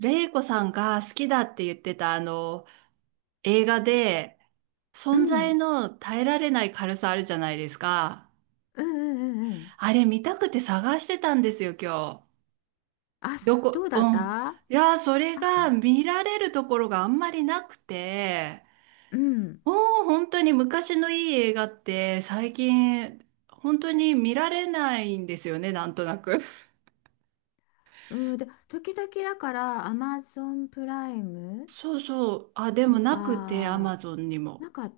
レイコさんが好きだって言ってた映画でう存在ん、の耐えられない軽さあるじゃないですか。うんうんうんうん。あれ見たくて探してたんですよ、今日。あ、どどこ、うだうっん。た？あいやー、それっがた？見られるところがあんまりなくて、うん。もう本当に昔のいい映画って最近本当に見られないんですよね、なんとなく。うん、で、時々だから、アマゾンプライムそうそう。あ、でもとなくて、アマか、ゾンにも。なんか、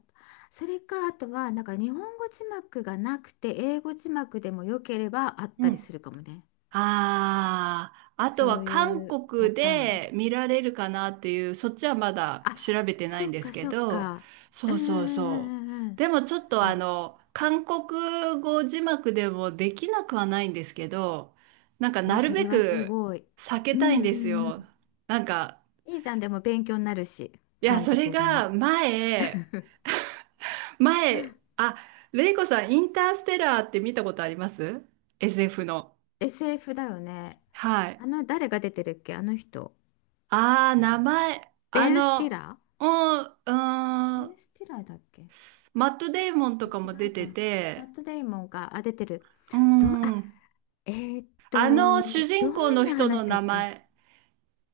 それか、あとは、なんか日本語字幕がなくて、英語字幕でも良ければあったうりすんるかもね。ああ、あとそはうい韓うパ国ターン。で見られるかなっていう、そっちはまだあ、調べてないそんっですかけそっど、か。うそんううそうんそう。うんうんうん。でもちょっとあ、韓国語字幕でもできなくはないんですけど、なんかなるそべれはすくごい。避けうたいんんうですんうよ。ん。なんか、いいじゃん、でも勉強になるし、いや、韓それ国語の。が前、前、あ、レイコさん、インターステラーって見たことあります？ SF の。SF だよね。はい。あの、誰が出てるっけ、あの人？ああ、名前、あベン・スティの、ラうん、ベうん、ン・スティラーだっけ？違マット・デイモンとかも出うてか。マて、ット・デイモンが、あ、出てる。うどう、あ、ん、えあの主ど人公んのな人の話だっ名け？前、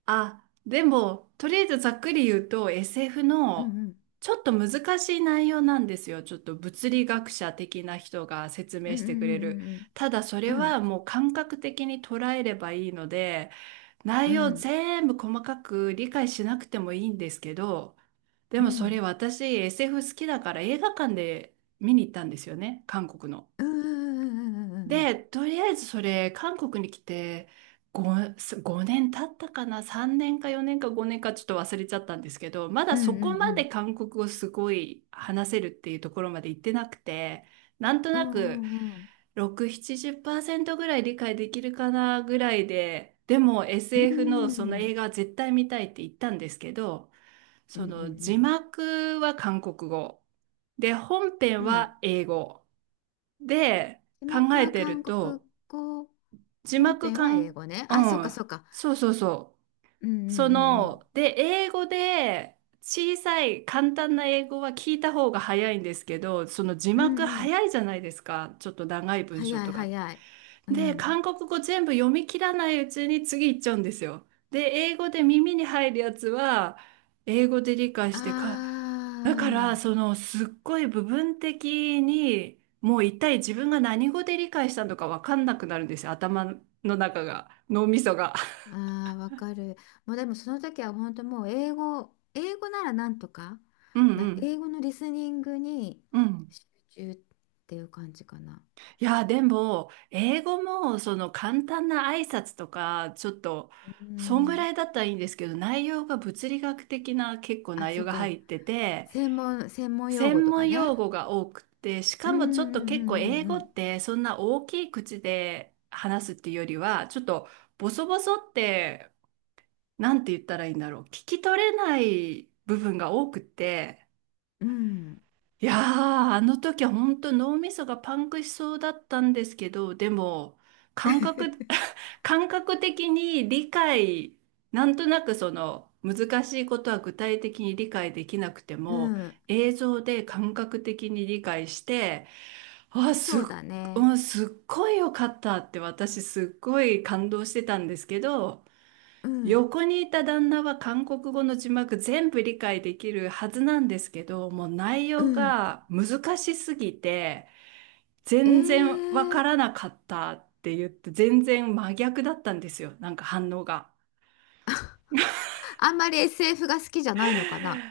あ、でも、とりあえずざっくり言うと SF うの、んうん。ちょっと難しい内容なんですよ。ちょっと物理学者的な人が説う明んしうてくれる。んただそうんうれんうはん。もう感覚的に捉えればいいので、う内容ん全部細かく理解しなくてもいいんですけど、でうんうもそんれ私 SF 好きだから映画館で見に行ったんですよね、韓国の。うんで、とりあえずそれ、韓国に来て5、5年経ったかな、3年か4年か5年かちょっと忘れちゃったんですけど、まうだんうそんこまうでん韓国語すごい話せるっていうところまで行ってなくて、なんとうなんくうんうん6、70%ぐらい理解できるかなぐらいで、でも う SF のんうそのん映画は絶対見たいって言ったんですけど、うんそうんうのんうんう字ん幕は韓国語。で、うんうん本編うんうん。 は 英語。で、字考幕えはて韓る国と、語、字本幕編かは英ん、語ね。うあ、そうかん。そうか。そうそうそうんう。うん英語で、小さい簡単な英語は聞いた方が早いんですけど、その字うんう幕ん。うんうん。早いじゃないですか。ちょっと長い文章早といか。早い。うで、ん。韓国語全部読み切らないうちに次行っちゃうんですよ。で、英語で耳に入るやつは、英語で理解してか、だから、あすっごい部分的に、もう一体自分が何語で理解したのかわかんなくなるんですよ、頭の中が、脳みそが。あ、ああ、わかる。もうでもその時は本当もう英語、英語ならなんとか、うんうん。英語のリスニングにうん。集中っていう感じかな。いや、でも、英語も、簡単な挨拶とか、ちょっと、うそんぐん。らいだったらいいんですけど、内容が物理学的な結構あ、内そ容っが入か。ってて、専門用語専とか門ね。用語が多くて、しうかんもちょっと結構英う語っんてそんな大きい口で話すっていうよりは、ちょっとボソボソって、なんて言ったらいいんだろう。聞き取れない部分が多くて、うんうんうん。うん。いやー、あの時は本当脳みそがパンクしそうだったんですけど、でも、感覚、感覚的になんとなくその難しいことは具体的に理解できなくてうも、ん、映像で感覚的に理解して、あ、そすっ、うだうね。んすっごい良かったって私すっごい感動してたんですけど、うん、横にいた旦那は韓国語の字幕全部理解できるはずなんですけど、もう内う容ん。が難しすぎて、え全然わかーらなかったって言って、全然真逆だったんですよ。なんか反応が。あんまり SF が好きじゃないのかな、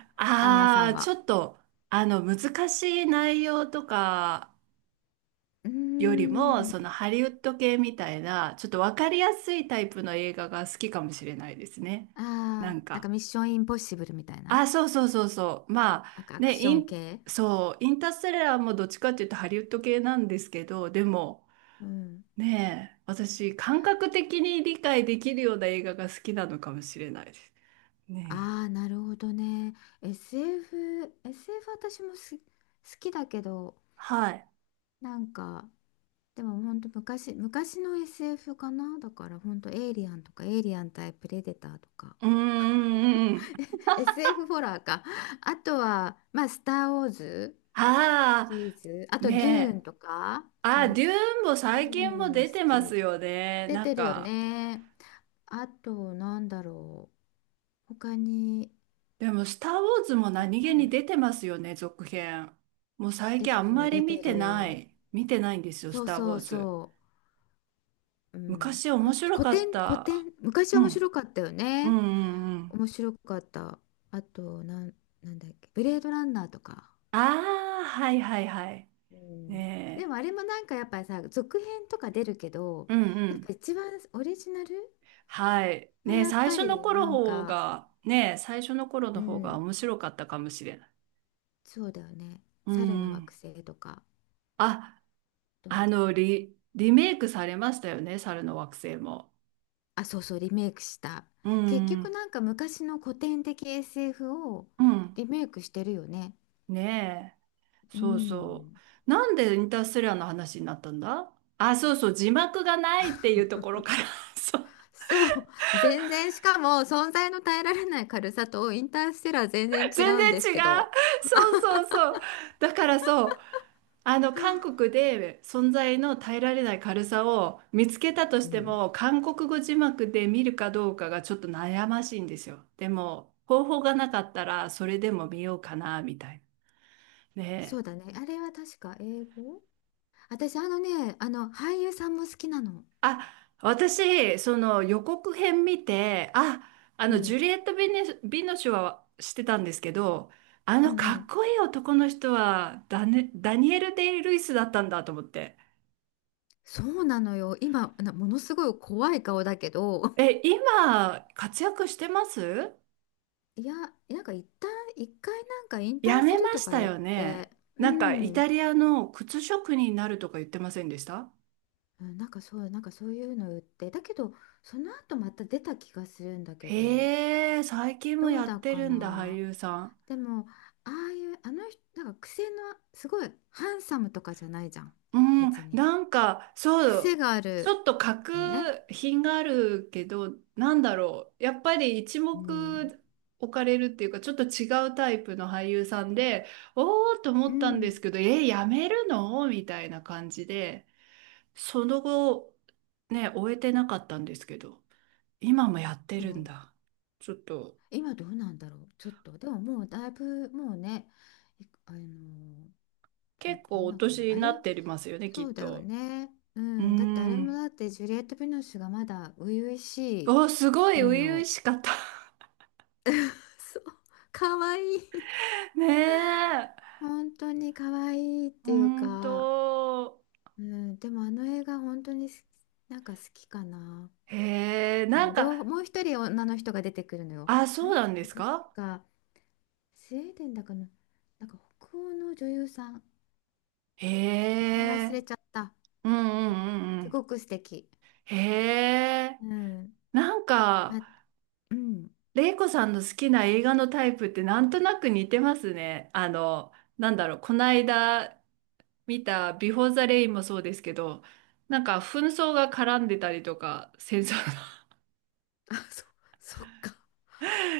旦那さあんあ、ちょは。っと、あの、難しい内容とかうーよりも、ん。そのハリウッド系みたいな、ちょっとわかりやすいタイプの映画が好きかもしれないですね。あなあ、んなんかか。ミッションインポッシブルみたいな。あ、そうそうそうそう。なんかアクション系。そう、インターステラーもどっちかっていうとハリウッド系なんですけど、でも、うん。ねえ、私、感覚的に理解できるような映画が好きなのかもしれないです。ねえ。ああ、なるほどね。SF 私も好きだけど、はい。なんか、でもほんと昔の SF かな。だからほんとエイリアンとか、エイリアン対プレデターとか。うーん、うんうん。SF ホラーか。あとは、まあ、スター・ウォーズあシリーズ。ああ、と、デューねンえ。とか、ああ、デューンもう最近もん、お出て好ますき。よね。出なんてるよか、ね。あと、なんだろう。他に、でも、スター・ウォーズもいっ何ぱ気いあにる。出てますよね、続編。もう最出近あてんまる、り出見ててなる。い。見てないんですよ、そスうター・ウそォうーズ。そう。うん。昔あ面と、白古か典、っ古た。典。昔う面ん。白かったようんね。うんうん。面白かった。あと、なんだっけ。ブレードランナーとか。ああ、はいはいはい。うん。でねも、あれもなんかやっぱりさ、続編とか出るけど、え。うんうやっん。ぱ一番オリジナルはい。はねえ、やっ最ぱ初のり頃なん方か、が、ねえ、最初の頃うの方がん、面白かったかもしれない。そうだよね。う猿のんうん。惑星とか。あ、と、リメイクされましたよね、猿の惑星も。あ、そうそう、リメイクした。う結んう局ん。なんか昔の古典的 SF をうん。リメイクしてるよね。ねえ。うそうそん。う。なんでインターステラーの話になったんだ。あ、そうそう、字幕がないっていうところから そう そう。全然、しかも存在の耐えられない軽さとインターステラー全然 違全うん然です違う。けど。そうそうそう。だからそう、あの、韓国で存在の耐えられない軽さを見つけたとうしてん。も、韓国語字幕で見るかどうかがちょっと悩ましいんですよ。でも、方法がなかったら、それでも見ようかな、みたいな。そねうえ。だね。あれは確か英語。私、あのね、あの、俳優さんも好きなの。あ、私、その予告編見て、うジュん。リエット・ビネ、ビノシュは知ってたんですけど、あうのんかうっん。こいい男の人はダニエル・デイ・ルイスだったんだと思って。そうなのよ。今、ものすごい怖い顔だけど、え、今、活躍してます？いや、なんか一旦、一回なんか引や退すめるまとしかた言っよね。て、うなんか、イん、タリアの靴職人になるとか言ってませんでした？うんなんかそう、なんかそういうの言って、だけど、その後また出た気がするんだけど、へえ、最近もどうやっだてかるんだ、俳な。優さん。でも、ああいう、あの人、なんか癖の、すごい、ハンサムとかじゃないじゃん、うん、別に。なんか、そ癖う、があちるょっとよね。格品があるけど、なんだろう。やっぱり一うん。目置かれるっていうか、ちょっと違うタイプの俳優さんで、おーっとう思ったんですん。けど、え、やめるのみたいな感じで。その後、ね、終えてなかったんですけど、今もやってどるんうだ。ちょっと、今どうなんだろう、ちょっと。でももうだいぶ、もうね、いあの、結ど構んおな感年じ？あにれ？なってますよね、きそっうだよと。ね。ううーん。だってあれもん。だってジュリエット・ヴィノスがまだ初々しいお、すごい頃初々の。 しかった。そう、かわいい。ねえ。本当に可愛いいっほていうんか、と。うん、でもあの映画本当になんか好きかな。へえ、あなんの両方、か、もう一人女の人が出てくるのよ。あ、あそのうなんで人す確か？かスウェーデンだかの、なんか北欧の女優さん。へ名前忘え。れちゃった。うんうんうんうすん。ごく素敵。へえ。うん。なんか、ま、うん。玲子さんの好きな映画のタイプってなんとなく似てますね。あの、なんだろう、この間見たビフォーザレインもそうですけど、なんか紛争が絡んでたりとか、戦争あ、そっか。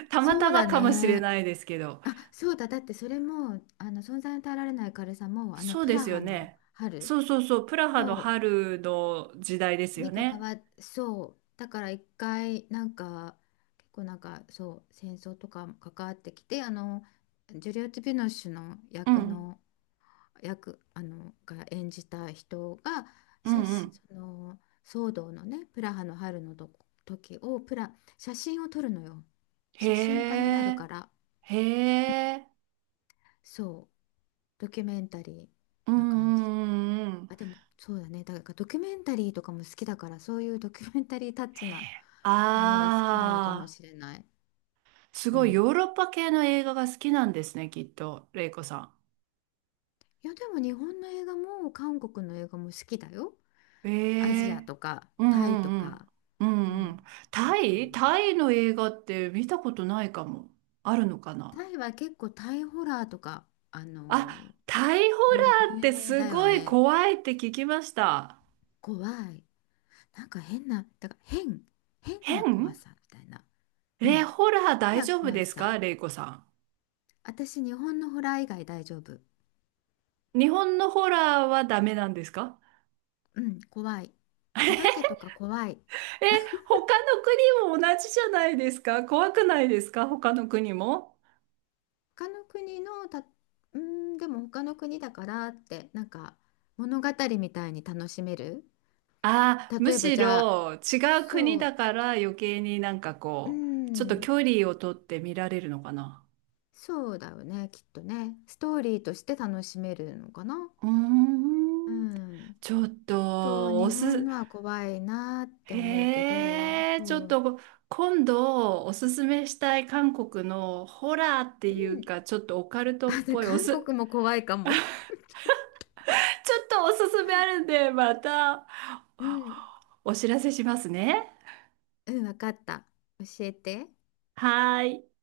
の たまそたうまだかもしれね。ないですけど、あ、そうだ。だってそれも、あの、存在に耐えられない軽さも、あの、そうプでラすよハのね。春、そうそうそう、プラハのそ春の時代ですう、よに関ね。わっ、そう。だから一回、なんか、結構なんか、そう、戦争とかも関わってきて、あの、ジュリオット・ヴィノッシュのう役ん、の、あの、が演じた人が、うん写う真、ん。その、騒動のね、プラハの春のとこ時を、写真を撮るのよ。へ写真家になるえ、から。へえ、そう、ドキュメンタリうんうーな感じ。んうんうん。あ、でもそうだね。だからドキュメンタリーとかも好きだから、そういうドキュメンタリータッチへなえ、ものが好きなのかもああ、しれない。すうごいヨん。ーロッパ系の映画が好きなんですね、きっと、レイコさん。いや、でも日本の映画も韓国の映画も好きだよ。えアジアえとかうんタイとうんうん。か。ううんうん。ん。あタと、イタイの映画って見たことないかも。あるのかな？タイは結構タイホラーとか、あ、タイホね、ラーっ有て名すだよごいね。怖いって聞きました。怖い。なんか変な、だから変な怖変さみたいな。うえ、ん。ホラー変大な丈夫怖ですさ。かレイコさ私、日本のホラー以外大丈夫。ん。日本のホラーはダメなんですか？うん、怖い。お化けとか怖い。え、他の国も同じじゃないですか怖くないですか他の国も。他の国のうん、でも他の国だからって、なんか物語みたいに楽しめる。ああ、む例えばしじゃあ、ろ違う国そだう、から余計になんかうこう、ちょっとん、距離をとって見られるのかな。そうだよね、きっとね。ストーリーとして楽しめるのかな。うーうん、ん。ちょっちょっとと、お日本す、のは怖いなって思うけど、へえ、ちょそっう、と、今度おすすめしたい韓国のホラーってういうん。か、ちょっとオカルトあ、っでぽいお韓す、ち国も怖いかも。ょっとおすすめあるんで、またうん。お知らせしますね。うん、わかった。教えて。はーい。